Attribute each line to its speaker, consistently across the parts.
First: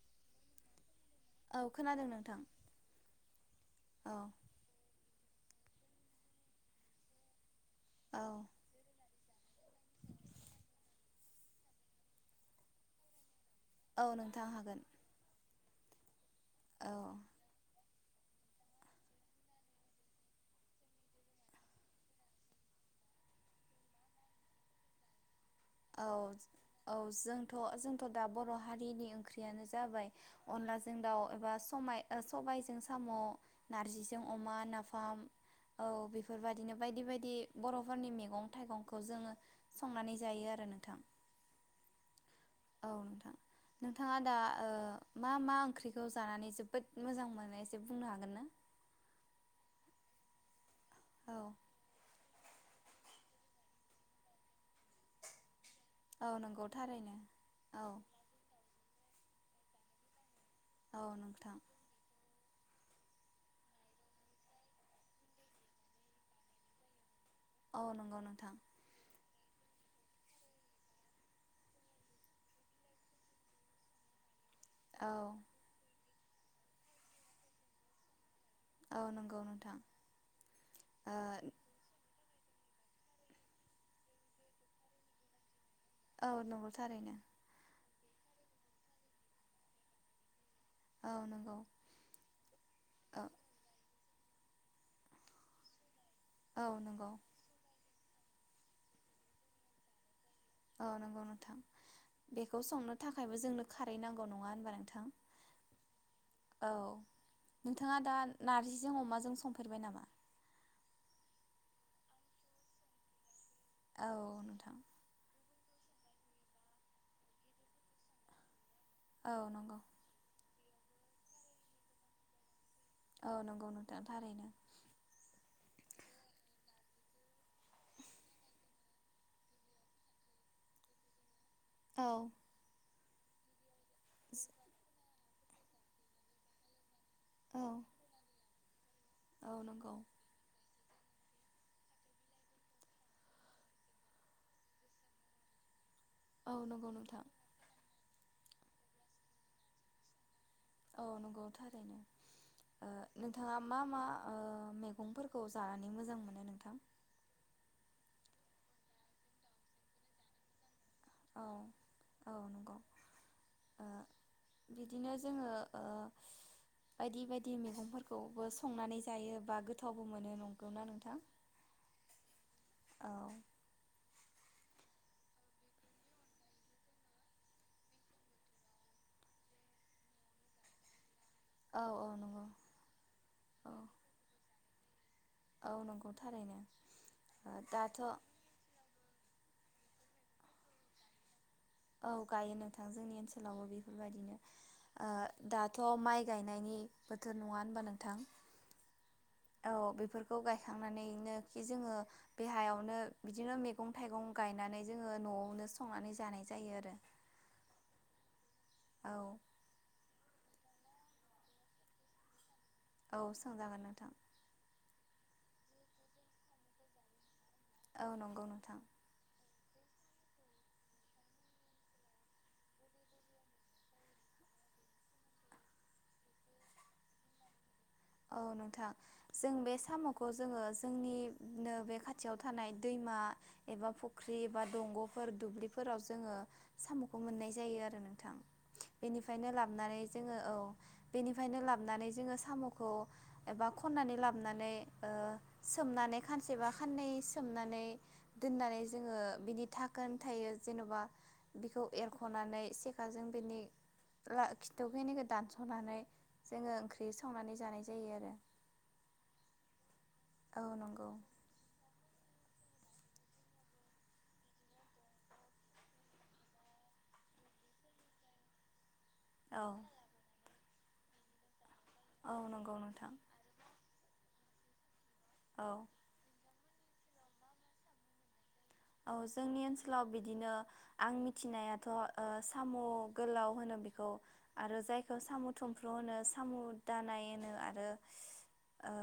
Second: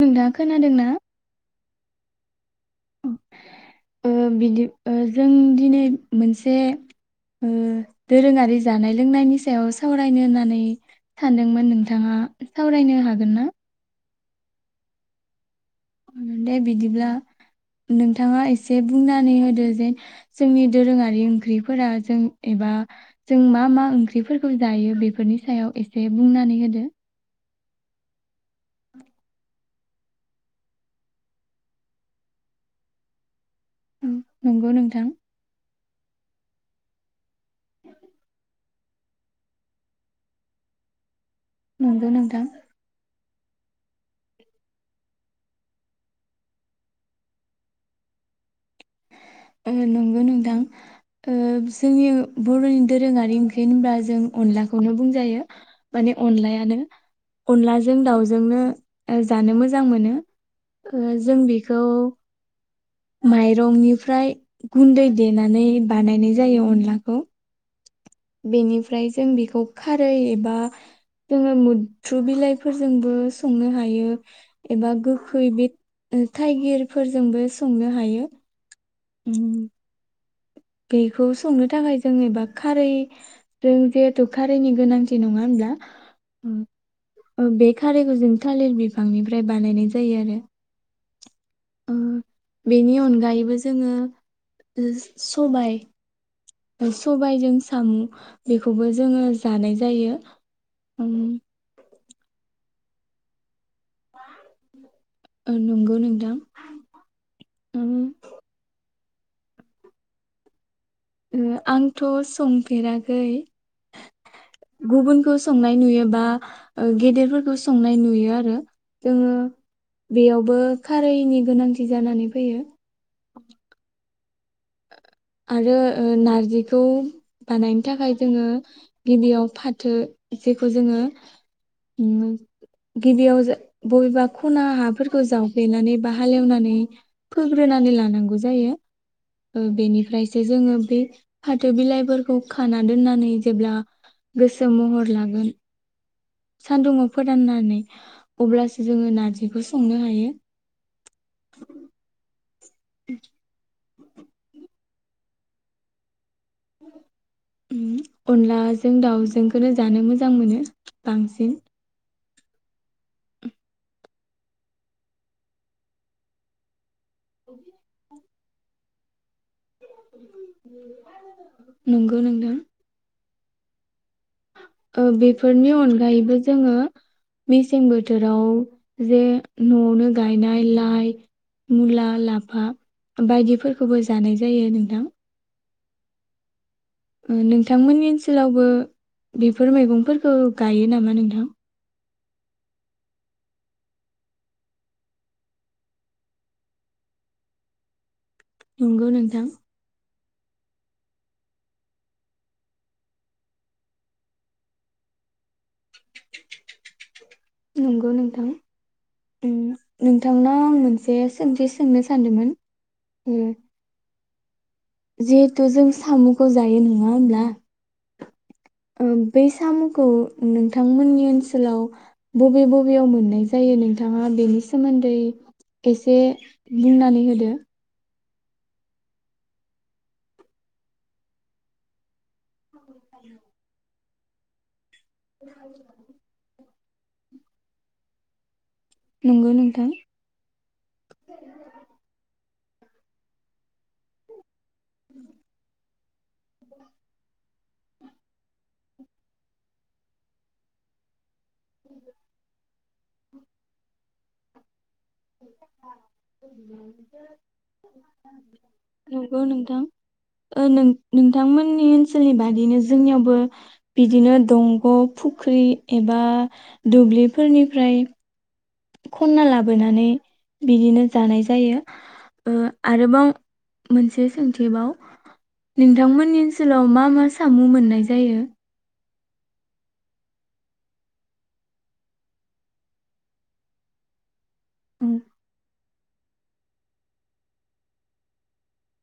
Speaker 1: नोंथांआ खोनादों ना
Speaker 2: औ खोनादों नोंथां
Speaker 1: ओ
Speaker 2: औ
Speaker 1: बिदि ओ जों दिनै मोनसे
Speaker 2: औ
Speaker 1: दोरोङारि जानाय लोंनायनि सायाव सावरायनो होननानै सानदोंमोन नोंथाङा सावरायनो हागोन ना?
Speaker 2: औ नोंथां हागोन
Speaker 1: दे
Speaker 2: औ
Speaker 1: बिदिब्ला नोंथाङा एसे बुंनानै होदो जे जोंनि दोरोङारि ओंख्रिफोरा जों एबा जों मा मा ओंख्रिफोरखौ जायो बेफोरनि सायाव एसे
Speaker 2: औ
Speaker 1: बुंनानै होदो
Speaker 2: औ जोंथ' जोंथ' दा बर' हारिनि ओंख्रियानो जाबाय अनलाजों दाउ एबा सबाय सबायजों साम' नारजिजों अमा
Speaker 1: नंगौ नोंथां
Speaker 2: नाफाम औ बेफोरबायदिनो बायदि बायदि बर'फोरनि मैगं थाइगंखौ खौ जोङो संनानै जायो आरो [unintelligible] नोंथां
Speaker 1: नंगौ नोंथां
Speaker 2: औ नोंथां नोंथाङा दा मा मा ओंख्रिखौ जानानै जोबोद मोजां मोनोसे बुंनो हागोन ना?
Speaker 1: औ नंगौ नोंथां ओ
Speaker 2: औ
Speaker 1: जोंनि बर'नि दोरोङारि ओंख्रि होनब्ला जों अनलाखौनो बुंजायो। माने
Speaker 2: औ नंगौ
Speaker 1: अनलायानो
Speaker 2: थारैनो औ
Speaker 1: अनलाजों दाउजोंनो जानो मोजां मोनो
Speaker 2: औ
Speaker 1: ओ जों
Speaker 2: नोंथां
Speaker 1: बेखौ माइरंनिफ्राय गुन्दै देनानै बानायनाय जायो अनलाखौ
Speaker 2: औ नंगौ नोंथां
Speaker 1: बेनिफ्राय जों बेखौ खारै एबा जोङो मुद्रु बिलाइफोरजोंबो संनो हायो। एबा
Speaker 2: औ
Speaker 1: गोखै बिद उम थाइगिरफोरजोंबो संनो हायो।
Speaker 2: औ
Speaker 1: उम
Speaker 2: नंगौ नोंथां। ओ
Speaker 1: बेखौ संनो थाखाय जोङो एबा खारै जों जिहेथु खारैनि गोनांथि नङा होमब्ला।
Speaker 2: औ नंगौ थारैनो।
Speaker 1: खारैखौ जों थालिर बिफांनिफ्राय बानायनाय जायो आरो
Speaker 2: औ नंगौ।
Speaker 1: ओ बेनि
Speaker 2: औ
Speaker 1: अनगायैबो जोङो। सबाय
Speaker 2: औ नंगौ
Speaker 1: सबायजों साम' बेखौबो जोङो जानाय जायो।
Speaker 2: औ
Speaker 1: उम
Speaker 2: नंगौ नोंथां बेखौ संनो थाखायबो जोंनो खारै नांगौ नङा होनबा नोंथां?
Speaker 1: ओ, नंगौ नोंथां
Speaker 2: औ
Speaker 1: उम
Speaker 2: नोंथाङा दा नारजिजों अमाजों जों संफेरबाय नामा
Speaker 1: ओ आंथ' संफेराखै।
Speaker 2: औ नोंथां
Speaker 1: गुबुनखौ संनाय नुयो बा ओ गेदेरफोरखौ संनाय नुयो आरो। जोङो
Speaker 2: औ नंगौ
Speaker 1: बेयाव बो खारैनि गोनांथि जानानै फैयो।
Speaker 2: औ नंगौ नोंथां थारैनो।
Speaker 1: आरो ओ नारजिखौ बानायनो थाखाय जोङो गिदिरयाव फाथो जेखौ जोङो
Speaker 2: औ
Speaker 1: उम गिबियाव बबेबा ख'ना हाफोरखौ खौ जावफेनानै बा हालेवनानै
Speaker 2: औ
Speaker 1: फोग्रोनानै लानांगौ जायो।
Speaker 2: औ
Speaker 1: ओ,
Speaker 2: नंगौ।
Speaker 1: बेनिफ्रायसो जोङो बे
Speaker 2: औ नंगौ
Speaker 1: सानदुङाव
Speaker 2: नोंथां
Speaker 1: फोराननानै अब्लासो जोङो नार्जिखौ संनो हायो।
Speaker 2: औ नंगौ थारैनो। ओ नोंथाङा मा मा ओ मैगंफोरखौ जानानै मोजां मोनो? नोंथां
Speaker 1: उम अनलाजों दाउजोंखौनो जानो मोजां मोनो
Speaker 2: औ
Speaker 1: बांसिन
Speaker 2: औ नंगौ ओ बिदिनो जोङो ओ बायदि बायदि मैगंफोरखौ संनानै जायो बा गो
Speaker 1: नंगौ नोंथां
Speaker 2: औ
Speaker 1: ओ बेफोरनि अनगायैबो जोङो मेसें बोथोराव जे न'आवनो गायनाय लाइ
Speaker 2: औ औ
Speaker 1: मुला
Speaker 2: नंगौ
Speaker 1: लाफा
Speaker 2: औ
Speaker 1: बायदिफोरखौबो जानाय जायो थां
Speaker 2: औ नंगौ थारैनो
Speaker 1: ओ नोंथांमोननि ओनसोलावबो बेफोर मैगंफोरखौ गायो नामा नोंथां
Speaker 2: औ गायो नोंथां जोंनि ओनसोलावबो बेफोरबायदिनो ओ दाथ' माइ गायनायनि बोथोर नङा होनबा नोंथां
Speaker 1: नंगौ नों
Speaker 2: औ बेफोर खौ गायखांनानैनो खि जोङो बे हायावनो बिदिनो मैगं थाइगं गायनानै जोङो न'आवनो संनानै जानाय जायो आरो
Speaker 1: नंगौ नोंथां
Speaker 2: औ
Speaker 1: ओं नोंथांनाव आं मोनसे सोंथि सोंनो सानदोंमोन
Speaker 2: औ
Speaker 1: ओ
Speaker 2: सोंजागोन नोंथां।
Speaker 1: जिहेथु जों साम'खौ जायो नङा होमब्ला
Speaker 2: औ नंगौ नोंथां।
Speaker 1: ओं बै साम'खौ नोंथांमोननि ओनसोलाव बबे बबेयाव मोननाय जायो नोंथाङा बेनि सोमोन्दै एसे बुंनानै होदो।
Speaker 2: औ नोंथां जों बे साम'खौ जोङो जोंनिनो बे खाथियाव थानाय दैमा एबा फु ख्रि एबा दंग' फोर दुब्लिफोराव जोङो साम'खौ मोननाय जायो आरो नोंथां। बेनिफ्रायनो
Speaker 1: नंगौ नोंथां
Speaker 2: लाबनै जोङो औ बेनिफ्रायनो लाबानै जोङो साम' खौ एबा खननानै लाबनानै ओ सोमनानै खानसेबा खाननै सोमनानै दोननानै जोङो बिनि धाखोन थायो जेन'बा बेखौ एरख'नानै से खातों बिनि ला खिथ थौ खिनिखौ दानस'नानै जोङो ओंख्रि संनानै जायो आरो
Speaker 1: नंगौ नोंथां।
Speaker 2: औ
Speaker 1: ओ
Speaker 2: नंगौ
Speaker 1: नोंथांमोननि ओन सोलनि बादिनो जोंनियावबो बिदिनो दंग' फुख्रि एबा दुब्लिफोरनिफ्राय खनना
Speaker 2: औ
Speaker 1: लाबोनानै बिदिनो जानाय जायो।
Speaker 2: औ
Speaker 1: ओ
Speaker 2: नंगौ नोंथां
Speaker 1: आरोबाव मोनसे सोंथिबाव
Speaker 2: औ
Speaker 1: नोंथांमोननि ओन सोलाव मा मा सामु मोननाय जायो?
Speaker 2: औ जोंनि ओनसोलाव बिदिनो आं मिथिनायाथ' ओ साम' गोलाव होनो बेखौ। आरो
Speaker 1: उम,
Speaker 2: जायखौ साम'थुम- फ्र' होनो साम' दानाय होनो आरो ओ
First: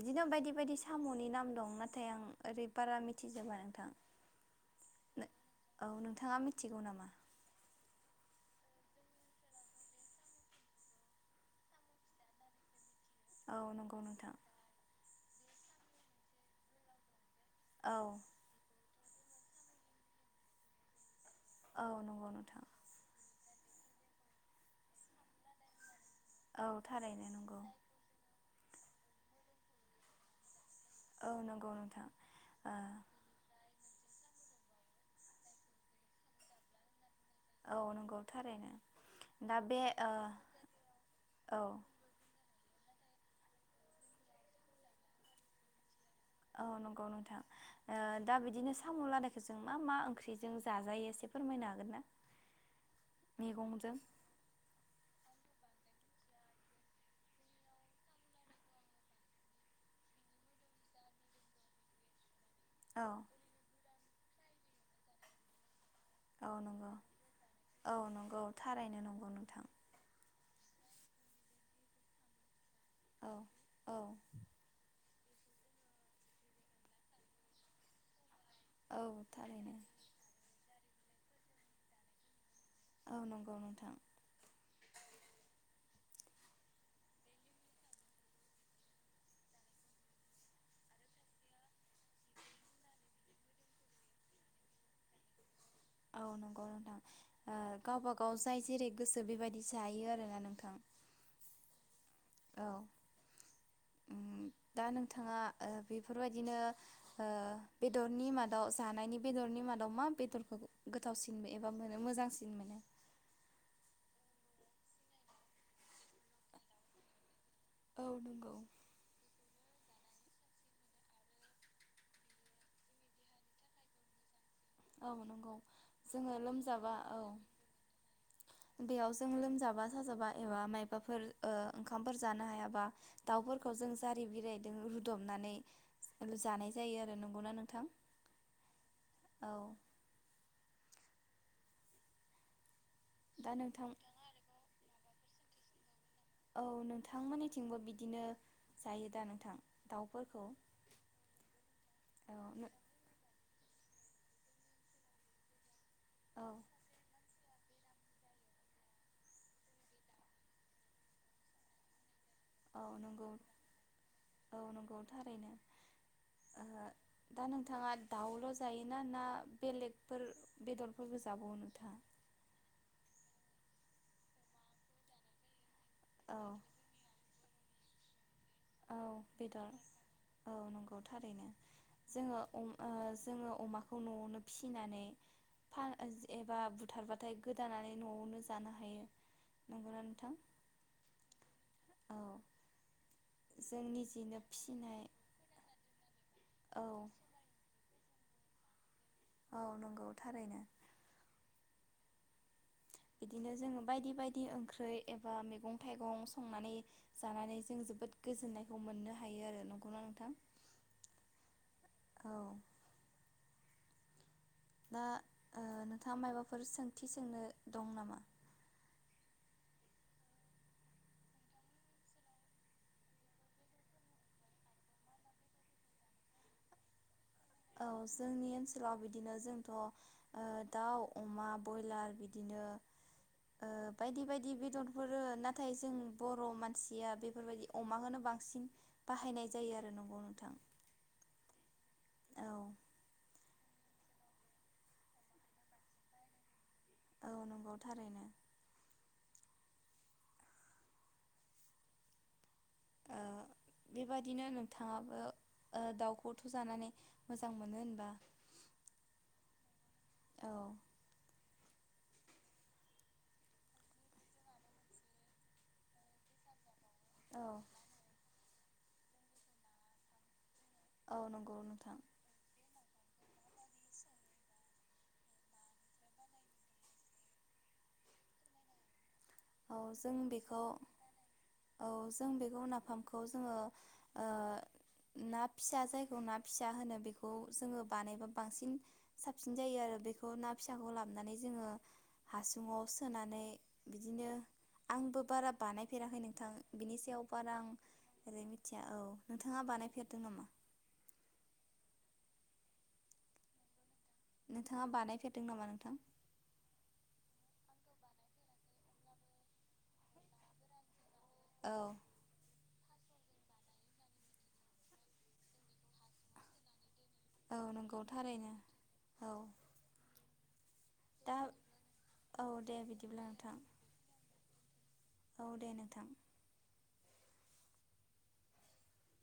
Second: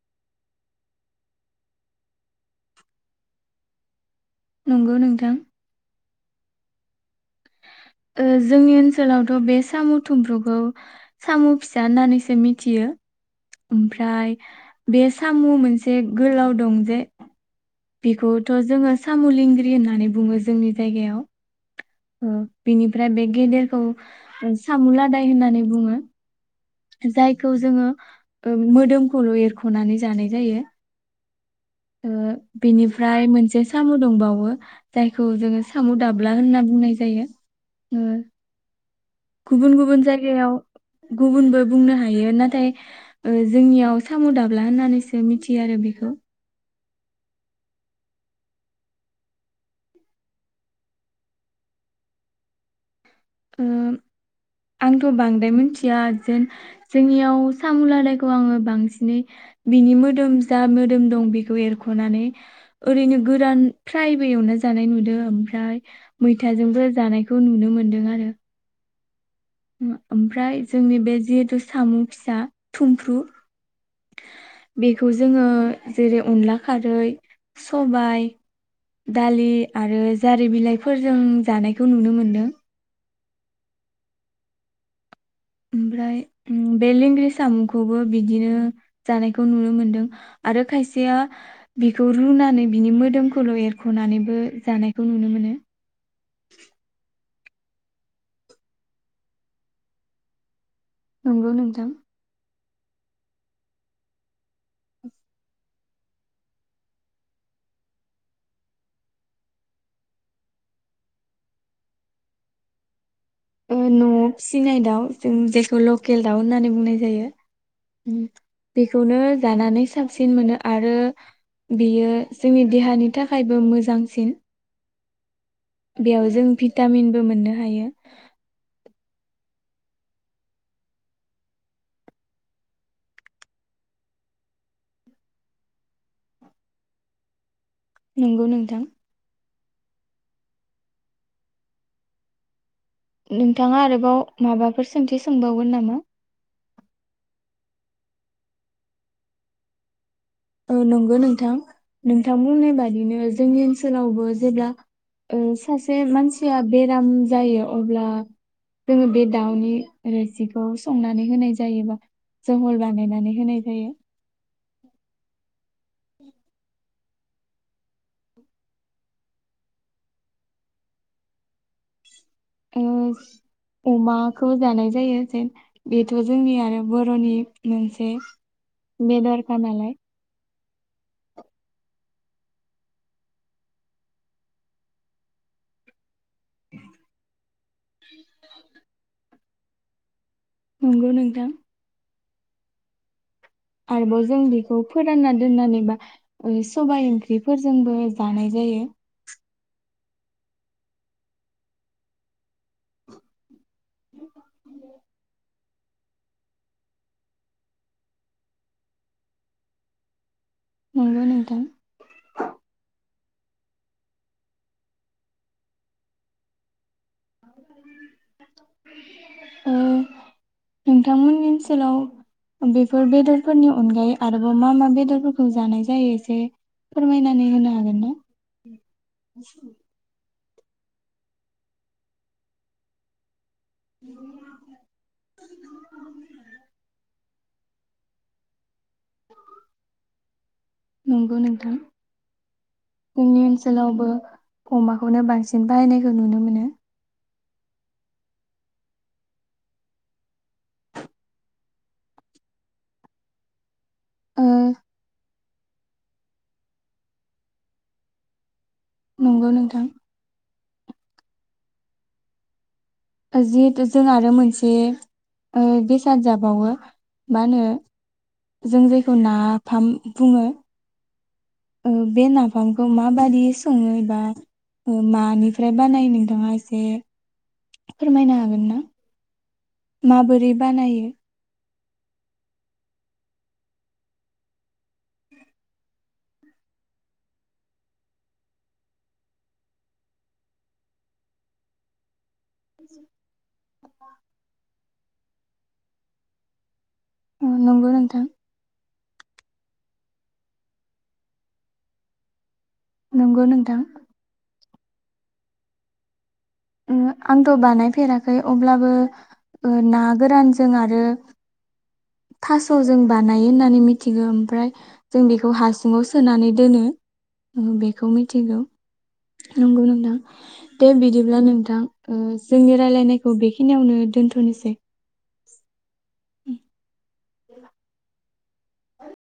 Speaker 2: बिदिनो बायदि बायदि साम'नि नाम दं नाथाय आं ओरै बारा मिथिजोबा नोंथां।
Speaker 1: नंगौ नोंथां।
Speaker 2: थाङा मिथिगौ नामा?
Speaker 1: ओ जोंनि ओनसोलावथ' बे साम' थुमफ्रुखौ साम' फिसा होननानैसो मिथियो।
Speaker 2: औ नंगौ
Speaker 1: ओमफ्राय
Speaker 2: नोंथां
Speaker 1: बे साम' मोनसे गोलाव दं जे
Speaker 2: औ
Speaker 1: बेखौथ' जोङो साम' लिंग्रि होननानै बुङो जोंनि जायगायाव।
Speaker 2: औ नंगौ नोंथां
Speaker 1: खौ सामु लादाय होननानै बुङो।
Speaker 2: औ थारैनो
Speaker 1: जायखौ
Speaker 2: नंगौ
Speaker 1: जोङो- मोदोमखौल' एरख'नानै जानाय जायो।
Speaker 2: औ नों -
Speaker 1: बिनिफ्राय मोनसे- साम' दंबावो जायखौ जोङो साम' दाबला होनना बुंनाय जायो।
Speaker 2: औ
Speaker 1: ओ
Speaker 2: नंगौ थारैनो। दा
Speaker 1: गुबुन
Speaker 2: बे
Speaker 1: गुबुन
Speaker 2: ओ
Speaker 1: जायगायाव गुबुनबो
Speaker 2: औ
Speaker 1: बुंनो हायो नाथाय- ओ जोंनियाव साम' दाबला होननानैसो मिथियो आरो बेखौ।
Speaker 2: औ नंगौ नोंथां ओ दा बिदिनो साम' लदायखौ जों मा मा ओंख्रिजों जाजायो एसे फोरमायनो हागोन ना? मैगंजों
Speaker 1: उम आंथ' बांद्राय मिथि- खुया जेन जोंनियाव साम' लादायखौ आङो बांसिनै बिनि मोदोम जा मोदोम दं बेखौ एरख'नानै
Speaker 2: औ
Speaker 1: ओरैनो गोरान फ्रायबोे एवना जानाय नुदों ओमफ्राय
Speaker 2: औ
Speaker 1: मैथाजोंबो
Speaker 2: नंगौ
Speaker 1: जानायखौ नुनो
Speaker 2: औ
Speaker 1: मोनदों आरो।
Speaker 2: नंगौ थारैनो नं
Speaker 1: ओमफ्राय जोंनि बे जिहेथु साम फिसा थुमफ्रु
Speaker 2: औ औ
Speaker 1: बेखौ खौ जोङो जेरै अनला खारै सबायाइ
Speaker 2: औ
Speaker 1: दालि
Speaker 2: थारैनो
Speaker 1: आरो जारि बिलाइ फोरजों जानायखौ नुनो मोनदों
Speaker 2: औ नंगौ नोंथां।
Speaker 1: ओमफ्राय बे लेंग्रि सामखौबो बिदिनो जानायखौ नुनो मोनदों आरो खायसेया बिखौ रुनानै बिनि मोदोमखौल एरखनानैबो जानायखौ नुनो मोनो
Speaker 2: औ नंगौ नोंथां ओ गावबा गाव जाय जेरै गोसो बेबायदि जायो आरोना नोंथां।
Speaker 1: नंगौ नोंथां।
Speaker 2: औ दा नोंथाङा बेफोरबायदिनो ओ बेदरनि मादाव जानायनि बेदरनि मादाव मा बेदरखौ गोथावसिनबो एबा मोनो मोजांसिन मोनो।
Speaker 1: न'आव फिसिनाय दाउ जों जेखौ लकेल दाउ होननानै बुंनाय
Speaker 2: औ
Speaker 1: जायो।
Speaker 2: नंगौ
Speaker 1: बेखौनो जानानै साबसिन मोनो आरो बेयो जोंनि देहानि थाखायबो मोजांसिन
Speaker 2: औ नंगौ।
Speaker 1: बेयाव
Speaker 2: जोङो
Speaker 1: जों
Speaker 2: लोमजाबा औ
Speaker 1: भिटामिनबो मोननो हायो।
Speaker 2: बेयाव जों लोमजाबा साजाबा एबा माबाफोर ओंखाम फोर जानो हायाबा दाउफोरखौ जों जारि बिलाइजों रुदबनानै जानाय जायो आरो नंगौ ना नोंथां‌।
Speaker 1: नंगौ नोंथां। नोंथां आरोबाव माबाफोर सों सोंथि सोंबावगोन नामा?
Speaker 2: औ नोंथांमोननि थिंबो जायोदा नोंथां दाउ
Speaker 1: औ नंगौ नोंथां
Speaker 2: औ
Speaker 1: नोंथांमोननि बादिनो जोंनि ओनसोलावबो जेब्ला ओ सासे
Speaker 2: औ
Speaker 1: मानसिया बेराम जायो अब्ला जोङो बे दाउनि रोसिखौ संनानै होनाय जायोबा जहल
Speaker 2: औ नंगौ
Speaker 1: बानायनानै होनाय जायो
Speaker 2: औ नंगौ थारैनो
Speaker 1: ओ‌‌ अमाखो जानाय जायो बेथ
Speaker 2: औ
Speaker 1: जोंनि आरो बरनि मोनसे
Speaker 2: औ बेदर
Speaker 1: बेदरखानालाय
Speaker 2: जोङो अमाखौ नआवनो फिसिनानै फा [unintelligible] नंगौना नोंथां
Speaker 1: नंगौ नोंथां
Speaker 2: औ जों
Speaker 1: आरोबाव जों
Speaker 2: निजेनो
Speaker 1: बेखौ
Speaker 2: फिसिनाय
Speaker 1: फोरानना दोननानैबा ओ
Speaker 2: औ
Speaker 1: सबायाइ ओंख्रिफोरजोंबो लानाय जायो
Speaker 2: औ नंगौ थारैनो बिदिनो जोंङो बायदि बायदि ओंख्रि एबा मैगं थाइगं संनानै जानानै जों जोबोद गोजोन्नायखौ मोननो हायो आरो नंगना नोंथां
Speaker 1: नंगौ नोंथां
Speaker 2: औ दा ओ नोंथाङा मायबाफोर सों थि सोंनो दं नामा।
Speaker 1: ओ नोंथांमोननि ओनसोलाव बेफोर बेदरफोरनि अनगायै आरोबाव मा मा बेदरफोरखौ जानाय जायो एसे फोरमायनाय
Speaker 2: औ जोंनि ओनसोलाव बिदिनो जोंथ ओ दाउ अमा बयलार बिदिनो ओ बायदि बायदि बेदरफोर नाथाय जों बर मानसिया बे बेफोरबायदि अमाखौनो बांसिन बाहायनाय जायो आरो नंगौ [inaudible]
Speaker 1: नंगौ नोंथां
Speaker 2: औ
Speaker 1: जोंनि ओनसोलावबो अमाखौनो बांसिन बाहायनायखौ नुनो मोनो
Speaker 2: औ नंगौ थारैनो औ
Speaker 1: ओ
Speaker 2: बेबायदिनो नोंथाङाबो ओ दाउखौथ जानानै मोजां मोनो होनबा
Speaker 1: नंगौ नोंथां
Speaker 2: औ
Speaker 1: जिहेथु जों आरो मोनसे ओ बेसाद जाबावो मा
Speaker 2: औ
Speaker 1: होनो जों जायखौ नाफाम बुङो
Speaker 2: औ नंगौ
Speaker 1: उम
Speaker 2: नोंथां
Speaker 1: बे नाफाम उम माबायदि संङो एबा मानिफ्राय बानायो नोंथाङा एसे फोरमायनो हागोन ना?
Speaker 2: औ जों
Speaker 1: माबोरै
Speaker 2: बेखौ
Speaker 1: बानायो
Speaker 2: औ जों बेखौ नाफामखौ जोंङो ओ ना फिसा जायखौ ना फिसा होनो बेखौ जोंङो बानायबा बांसिन साबसिन जायो आरो बेखौ ना फिसाखौ लाबोनानै जोंङो हासुङाव सोनानै आंबो बारा बानायफेराखै नोंथां बिनि सायाव बार आं
Speaker 1: नंगौ नोंथां
Speaker 2: ओरै मिथिया औ नोंथाङा बानायफेरदों नामा?
Speaker 1: नंगौ नोंथां
Speaker 2: नोंथाङा बानायफेरदों नामा नोंथां?
Speaker 1: ओ आंथ' बानायफेराखै अब्लाबो ओ ना गोरानजों आरो
Speaker 2: औ
Speaker 1: थास' जों बानायो होननानै मिथिगो ओमफ्राय जों बेखौ हासुङाव सोनानै दोनो।
Speaker 2: औ नंगौ
Speaker 1: बेखौ
Speaker 2: थारैनो
Speaker 1: मिथिगौ
Speaker 2: औ
Speaker 1: नंगौ नोंथां दे
Speaker 2: दा
Speaker 1: बिदिब्ला नोंथां
Speaker 2: औ दे
Speaker 1: जोंनि
Speaker 2: बिदिब्ला
Speaker 1: रायलायनायखौ
Speaker 2: नोंथां
Speaker 1: बेखिनियावनो दोन्थ'नोसै दे
Speaker 2: औ दे नोंथां
Speaker 1: [inaudible]